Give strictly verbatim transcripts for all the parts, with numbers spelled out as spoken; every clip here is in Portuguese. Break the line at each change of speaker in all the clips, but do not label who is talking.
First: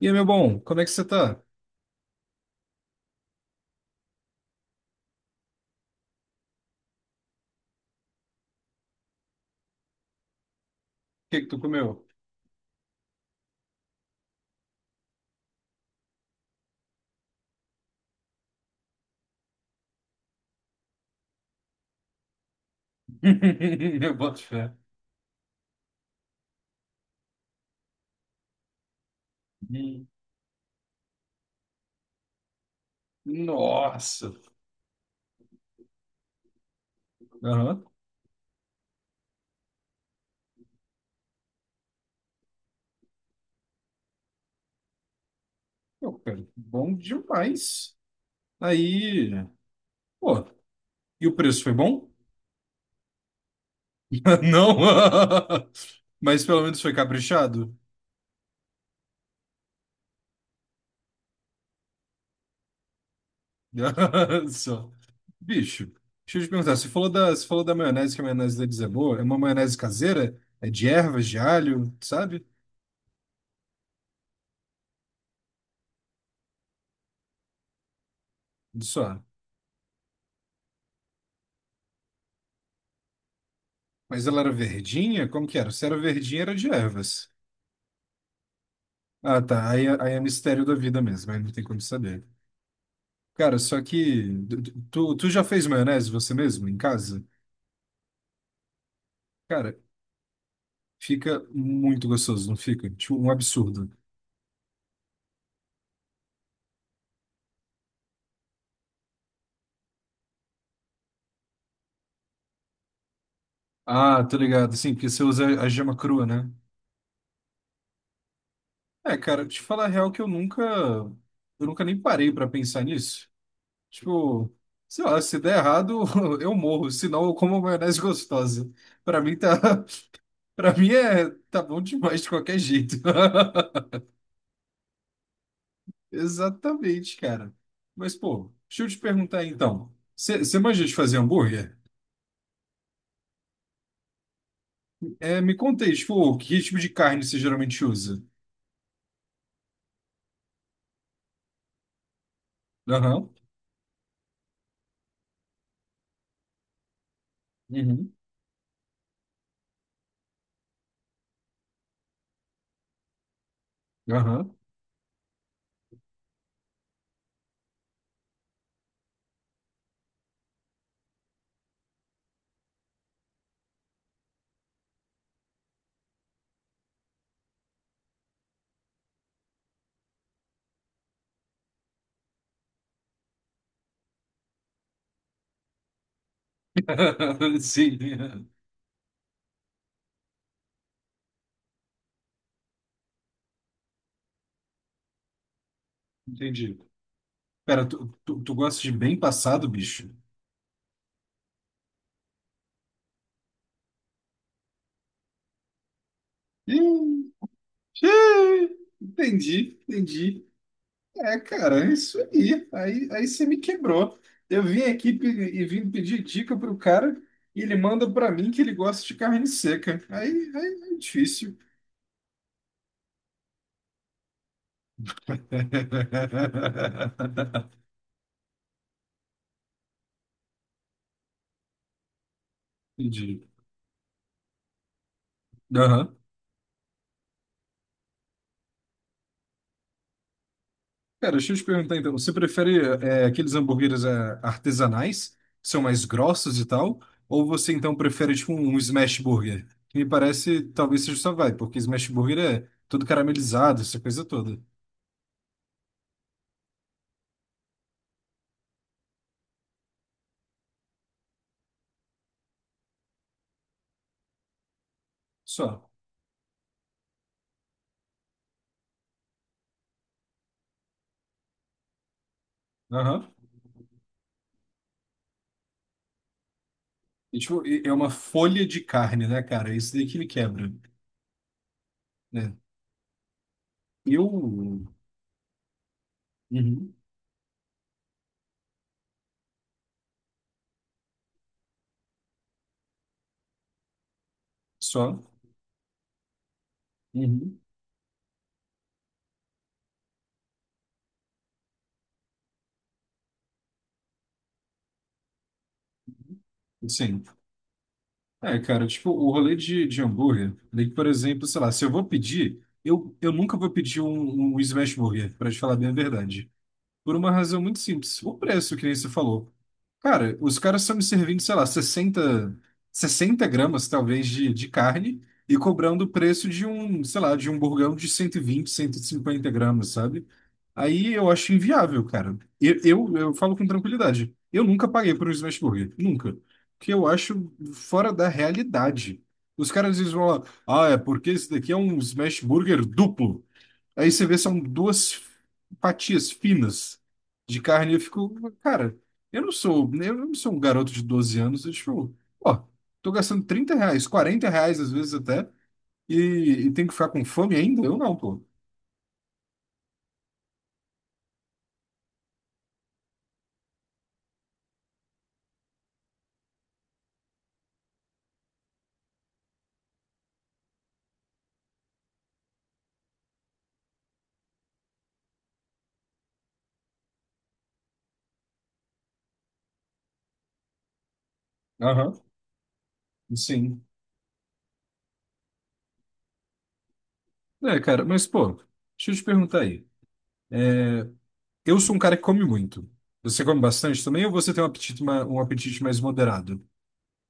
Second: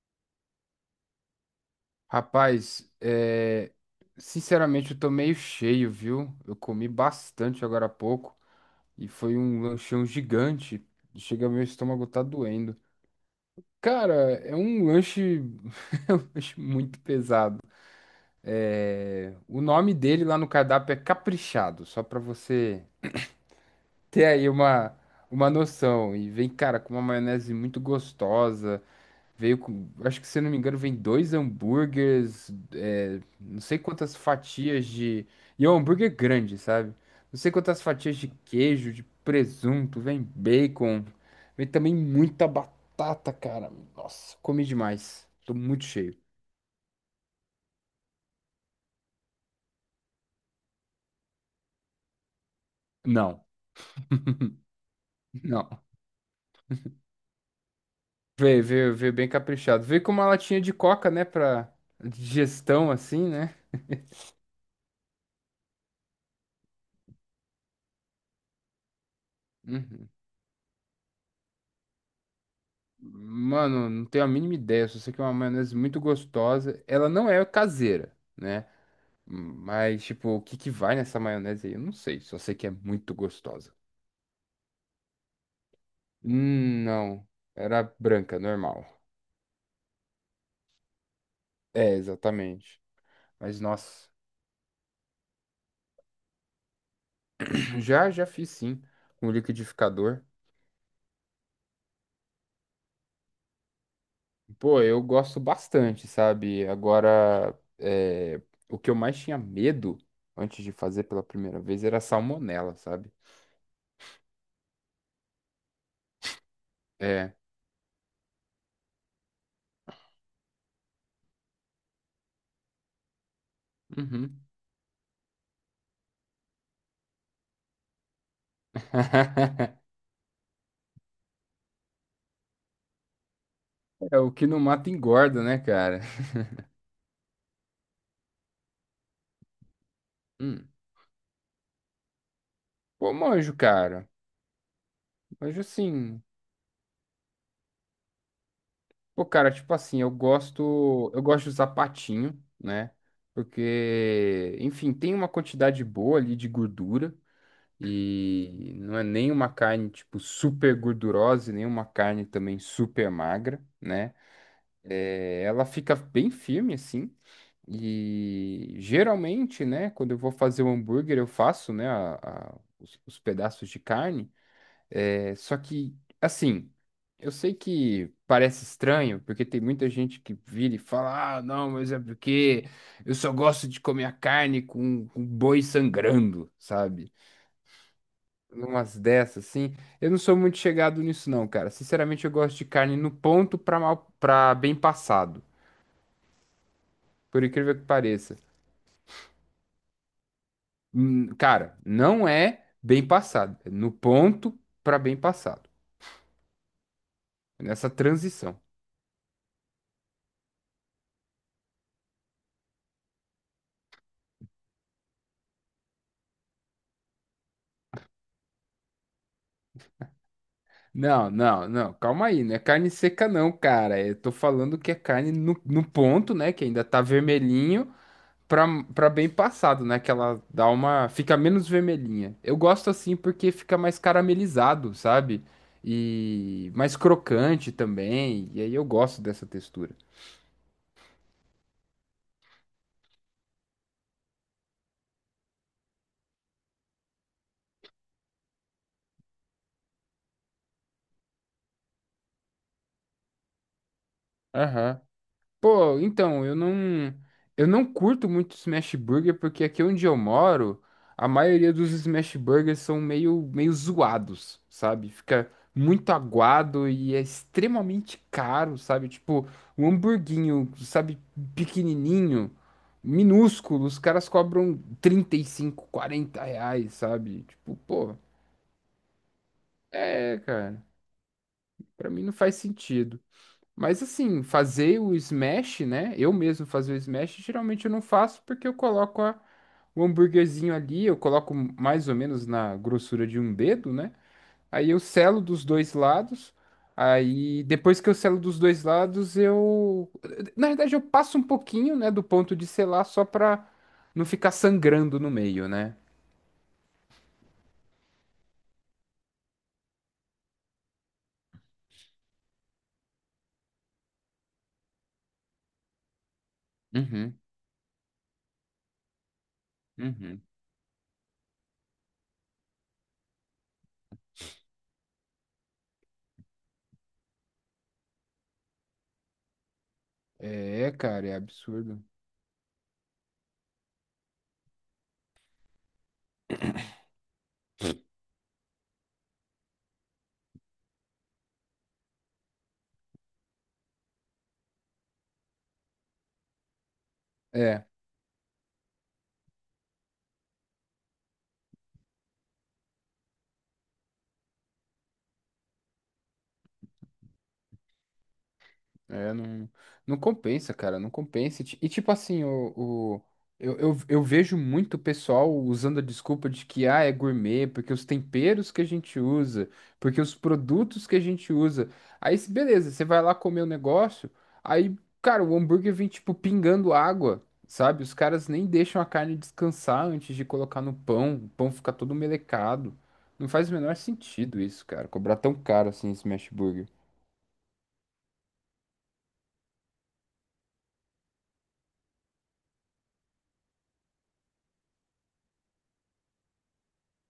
E aí, meu bom, como é que você tá? O
Rapaz, é, sinceramente eu tô meio cheio, viu? Eu comi bastante agora há pouco e foi um lanchão gigante.
que que
Chega,
tu
meu
comeu?
estômago tá doendo. Cara, é um lanche, é um lanche muito pesado. É, o nome dele lá no cardápio é Caprichado, só pra você
Eu
ter
boto
aí
fé.
uma, uma noção. E vem, cara, com uma maionese muito gostosa. Veio com,
Hum.
acho que se eu não me engano, vem dois hambúrgueres, é, não sei quantas
Nossa.
fatias de. E é um hambúrguer grande, sabe? Não sei quantas
Aham.
fatias de queijo, de presunto, vem bacon, vem também muita batata, cara. Nossa, comi demais. Tô muito cheio.
Pô, cara, bom demais. Aí, pô, e o preço foi bom?
Não,
Não.
não.
Mas pelo menos foi caprichado?
Veio, veio, veio bem caprichado. Veio com uma latinha de coca, né, pra digestão, assim, né?
Só. Bicho, deixa eu te perguntar, você falou da, você falou da maionese, que a maionese deles é boa. É uma maionese
Uhum.
caseira? É de ervas, de alho, sabe?
Mano, não tenho a mínima ideia. Só sei que é uma maionese muito gostosa. Ela não é caseira, né?
Só.
Mas, tipo, o que que vai nessa maionese aí? Eu não sei, só sei que é muito gostosa.
Mas ela era verdinha? Como que era? Se era verdinha, era de
Hum, não.
ervas.
Era branca, normal.
Ah, tá. Aí, é- aí é mistério da vida mesmo, aí não tem como
É,
saber.
exatamente.
Cara,
Mas,
só
nossa,
que tu, tu já fez maionese você mesmo em casa?
já, já fiz sim, com
Cara,
liquidificador.
fica muito gostoso, não fica? Tipo, um absurdo.
Pô, eu gosto bastante, sabe? Agora, é, o que eu mais tinha medo antes de fazer pela primeira vez era salmonela, sabe?
Ah, tô ligado. Sim, porque você usa a gema crua, né?
É.
É, cara, te falar a real que eu nunca, eu nunca nem parei pra pensar nisso.
Uhum.
Tipo, sei lá, se der errado, eu morro, senão eu como maionese gostosa. Pra mim tá, Para mim é tá bom demais de qualquer jeito.
É, o que não mata engorda, né, cara?
Exatamente, cara. Mas, pô, deixa eu te perguntar aí, então. Você
Hum.
manja de fazer hambúrguer?
Pô, manjo, cara.
É, me
Manjo
conta aí,
sim.
tipo, que tipo de carne você geralmente usa?
Pô, cara, tipo assim, eu gosto, eu gosto de usar patinho, né?
Aham.
Porque, enfim, tem uma quantidade boa ali de gordura
Uhum.
e não é nem uma carne tipo super gordurosa, e nem uma carne também super magra, né?
Aham.
Ela fica bem firme assim. E geralmente, né, quando eu vou fazer o hambúrguer, eu faço, né, a- a- os, os pedaços de carne. É, só que, assim, eu sei que parece estranho, porque tem muita gente que vira e fala: ah, não, mas é porque eu só gosto de comer a carne com, com boi sangrando, sabe?
Sim.
Umas dessas, assim. Eu não sou muito chegado nisso, não, cara. Sinceramente, eu gosto de carne no ponto pra, mal, pra bem passado,
Entendi.
por incrível
Pera,
que
tu,
pareça.
tu, tu gosta de bem passado, bicho?
Hum, cara, não é bem passado, é no ponto pra bem passado,
Ih,
nessa transição.
ih, entendi, entendi. É, cara, é isso aí. Aí, aí você me quebrou. Eu vim aqui pe- e vim pedir dica pro cara e ele manda pra mim que ele gosta de carne seca. Aí, aí é
Não,
difícil.
não, não, calma aí, não é carne seca não, cara. Eu tô falando que é carne no, no ponto, né? Que ainda tá vermelhinho pra, pra bem passado, né? Que ela dá uma. Fica menos vermelhinha. Eu gosto assim
Entendi.
porque fica mais caramelizado, sabe?
Aham.
E mais crocante também. E aí eu gosto dessa textura.
Cara, deixa eu te perguntar então. Você prefere é, aqueles hambúrgueres é, artesanais, que são mais grossos e tal? Ou você então prefere tipo um smash burger? Que me parece talvez seja só vai, porque smash burger é todo caramelizado, essa coisa toda.
Aham. Pô, então, eu não, eu não curto muito Smash Burger porque aqui onde eu moro, a maioria dos Smash Burgers são meio, meio zoados, sabe? Fica
Só.
muito aguado e é extremamente caro, sabe? Tipo, um hamburguinho, sabe, pequenininho,
Aham.
minúsculo, os caras cobram trinta e cinco quarenta reais,
E,
sabe?
tipo,
Tipo,
e- é uma
pô,
folha de carne, né, cara? É isso daí que ele
é,
quebra,
cara, pra mim não faz
né?
sentido. Mas assim,
Eu...
fazer o smash, né? Eu mesmo fazer
Uhum.
o smash, geralmente eu não faço porque eu coloco a- o hambúrguerzinho ali, eu coloco mais ou menos na grossura de um dedo, né? Aí eu
Só?
selo dos dois lados.
Uhum.
Aí depois que eu selo dos dois lados, eu na verdade eu passo um pouquinho, né, do ponto de selar só pra não ficar sangrando no meio, né?
Sim. É, cara, tipo, o rolê de, de, hambúrguer, daí, por exemplo, sei lá, se eu vou pedir, eu, eu nunca vou pedir um, um smash burger, pra te falar bem a verdade. Por uma
Uhum,
razão muito simples. O preço, que nem você falou. Cara,
uhum.
os caras estão me servindo, sei lá, sessenta sessenta gramas, talvez, de, de carne e cobrando o preço de um, sei lá, de um burgão de cento cento e vinte, cento e cinquenta gramas, sabe?
É,
Aí
cara,
eu
é
acho
absurdo.
inviável, cara. Eu, eu, eu falo com tranquilidade. Eu nunca paguei por um smash burger. Nunca. Porque eu acho fora da realidade. Os caras às vezes vão lá, ah, é porque esse daqui é um smash burger duplo. Aí você vê, são duas fatias finas de
É,
carne. E eu fico, cara, eu não sou, eu não sou um garoto de doze anos. Eu tipo, ó, tô gastando trinta reais, quarenta reais às vezes até, e, e tenho que ficar com fome ainda? Eu não, pô.
É, não, não compensa, cara, não compensa. E, ti- e tipo assim, o, o- eu, eu, eu vejo muito pessoal usando a desculpa de que, ah, é gourmet, porque os temperos que a gente usa, porque os produtos que a gente usa. Aí, se- beleza, você vai lá comer o negócio, aí, cara, o hambúrguer vem, tipo, pingando água, sabe? Os caras nem deixam a carne descansar antes de colocar no pão, o pão fica todo
Aham,
melecado. Não faz o
sim.
menor sentido isso, cara, cobrar tão caro assim esse smash burger.
É, cara, mas, pô, deixa eu te perguntar aí. Eu sou um cara que come muito. Você come bastante também ou você tem um apetite, ma- um apetite mais moderado?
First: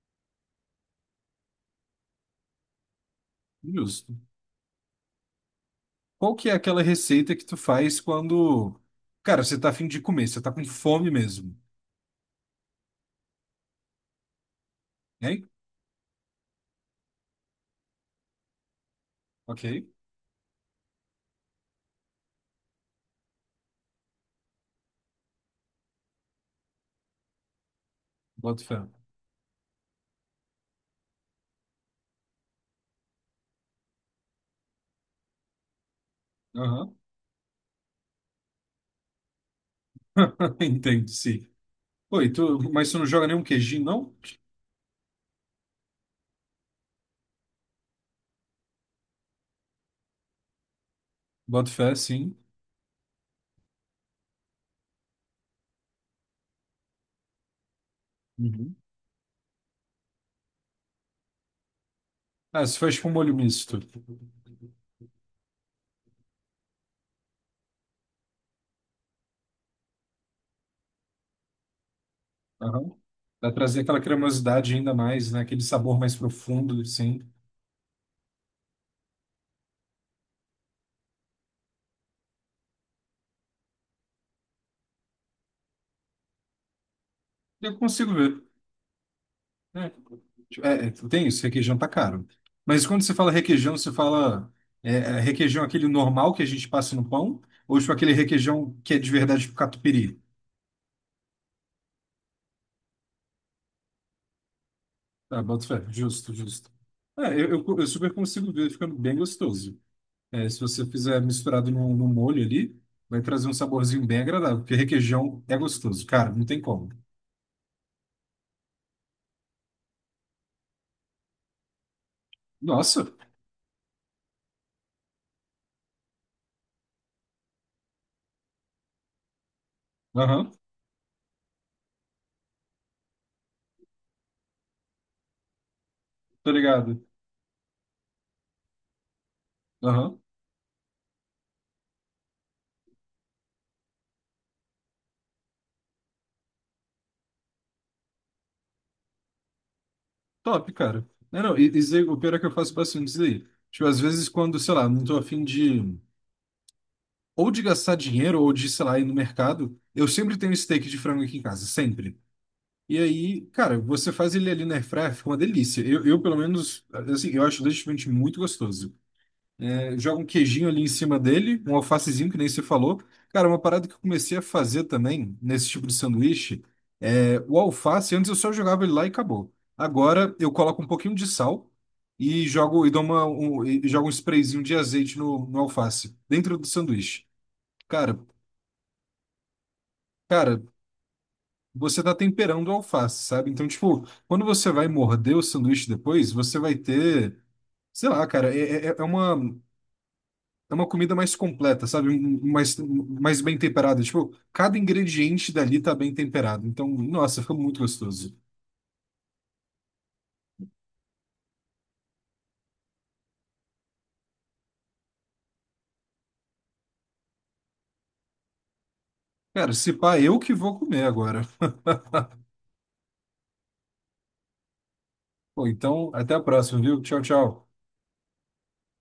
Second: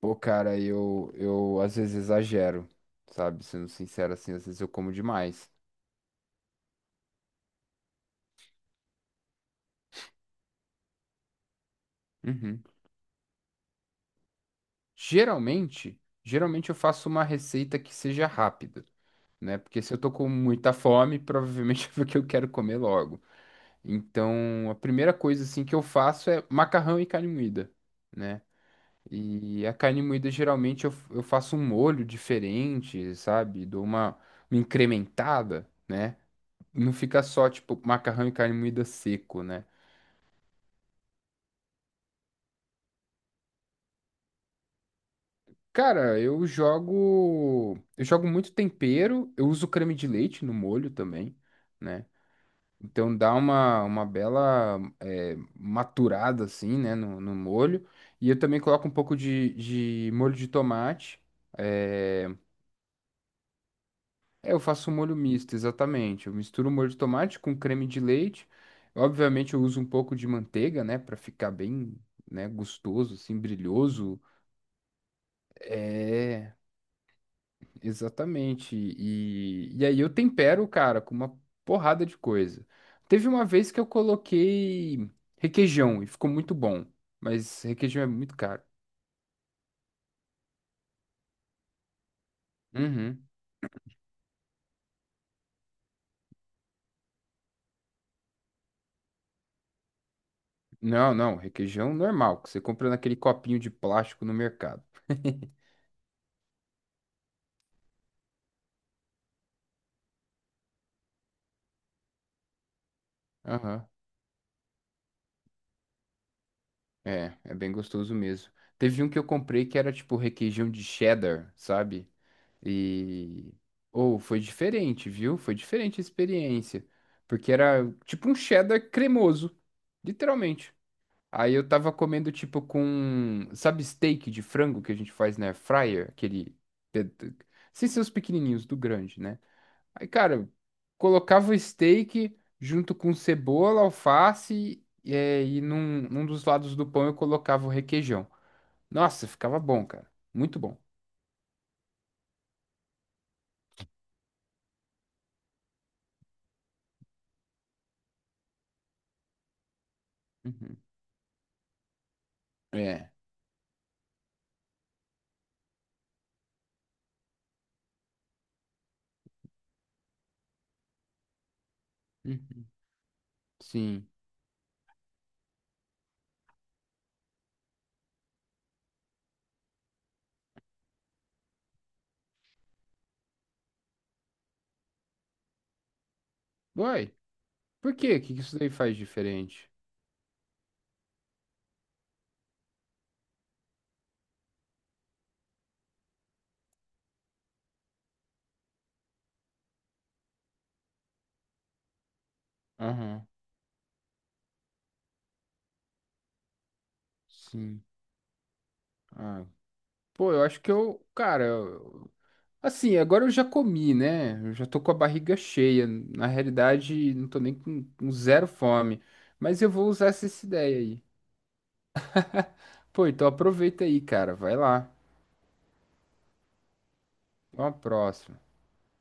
Pô, cara, eu, eu às vezes exagero, sabe? Sendo sincero
Justo.
assim, às vezes eu como demais.
Qual que é aquela receita que tu faz quando, cara, você tá afim de comer, você tá com fome mesmo?
Uhum.
Hein?
Geralmente, geralmente eu faço uma receita que seja rápida, né?
Ok,
Porque se eu tô com muita fome, provavelmente é porque eu quero comer logo. Então, a primeira coisa assim que eu faço é macarrão e carne moída, né?
boto fé.
E a carne moída geralmente eu, eu faço um molho diferente, sabe? Dou uma, uma incrementada, né? Não
Aham,
fica só tipo macarrão e carne moída seco, né?
entendo, sim. Oi, tu, mas tu não joga nenhum queijinho, não?
Cara, eu jogo. Eu jogo muito tempero, eu uso creme de leite no molho também,
Boto fé,
né?
sim.
Então dá uma, uma bela é, maturada assim, né, no, no molho. E eu também
Uhum.
coloco um pouco de, de molho de tomate. É...
Ah, se faz com molho misto.
é, eu faço um molho misto, exatamente. Eu misturo o molho de tomate com creme de leite. Obviamente eu uso um pouco de manteiga, né, pra ficar bem, né,
Aham.
gostoso, assim,
Pra trazer aquela
brilhoso.
cremosidade ainda mais, né? Aquele sabor mais
É.
profundo, assim.
Exatamente. E, e aí eu tempero, cara, com uma porrada de coisa. Teve uma vez que eu coloquei requeijão e ficou muito bom, mas
Eu
requeijão é
consigo
muito
ver,
caro.
né? É, é, tem isso, requeijão tá caro. Mas quando você
Uhum.
fala requeijão, você fala é, é, requeijão aquele normal que a gente passa no pão? Ou tipo aquele requeijão que é de verdade pro catupiry?
Não, não, requeijão normal, que você compra naquele copinho de plástico no mercado.
Ah, boto fé. Justo, justo. É, eu, eu, eu super consigo ver ficando bem gostoso. É, se você fizer misturado no, no, molho ali, vai trazer um
Aham.
saborzinho bem agradável, porque requeijão é gostoso, cara, não tem como.
É, é bem gostoso mesmo. Teve um que eu comprei que era tipo requeijão de cheddar, sabe?
Nossa,
E. Ou foi diferente, viu? Foi diferente a experiência. Porque era tipo um cheddar cremoso.
aham,
Literalmente. Aí eu tava comendo tipo com. Sabe, steak de frango que a gente faz na air fryer?
tô
Aquele.
ligado.
pe- Sem ser os pequenininhos, do grande, né? Aí,
Aham,
cara, colocava o steak junto com cebola, alface. E, é, e num, num dos lados do pão eu colocava o requeijão. Nossa, ficava bom, cara. Muito
top,
bom.
cara. Não, não, e- isso aí, o pior é que eu faço bastante isso aí. Tipo, às vezes quando, sei lá, não tô afim de, ou de gastar dinheiro, ou de, sei lá, ir no mercado, eu sempre tenho
Uhum.
steak de frango aqui em casa, sempre. E
É.
aí, cara, você faz ele ali na airfryer, fica uma delícia. Eu, eu, pelo menos, assim, eu acho legitimamente muito gostoso. É, joga um queijinho ali em cima dele, um alfacezinho, que nem você
Uhum.
falou. Cara, uma parada que eu
Sim.
comecei a fazer também, nesse tipo de sanduíche, é, o alface, antes eu só jogava ele lá e acabou. Agora eu coloco um pouquinho de sal e jogo, e dou uma, um, e jogo um sprayzinho de azeite no, no, alface, dentro do
Uai,
sanduíche.
por quê?
Cara,
O que que isso daí faz diferente?
cara, você tá temperando a alface, sabe? Então, tipo, quando você vai morder o sanduíche depois, você vai ter, sei lá, cara, é, é, é uma, é uma comida mais completa, sabe? Um- um- Mais, um-
Aham,
mais bem temperada. Tipo, cada ingrediente dali tá bem temperado. Então, nossa, ficou muito
sim.
gostoso.
Ah, pô, eu acho que eu, cara, eu- assim, agora eu já comi, né? Eu já tô com a barriga cheia. Na realidade, não tô nem com, com zero fome. Mas eu
Cara,
vou
se
usar
pá,
essa,
eu
essa
que
ideia
vou
aí.
comer agora.
Pô, então aproveita aí, cara. Vai lá.
Pô, então, até a próxima, viu? Tchau,
Até
tchau.
uma próxima.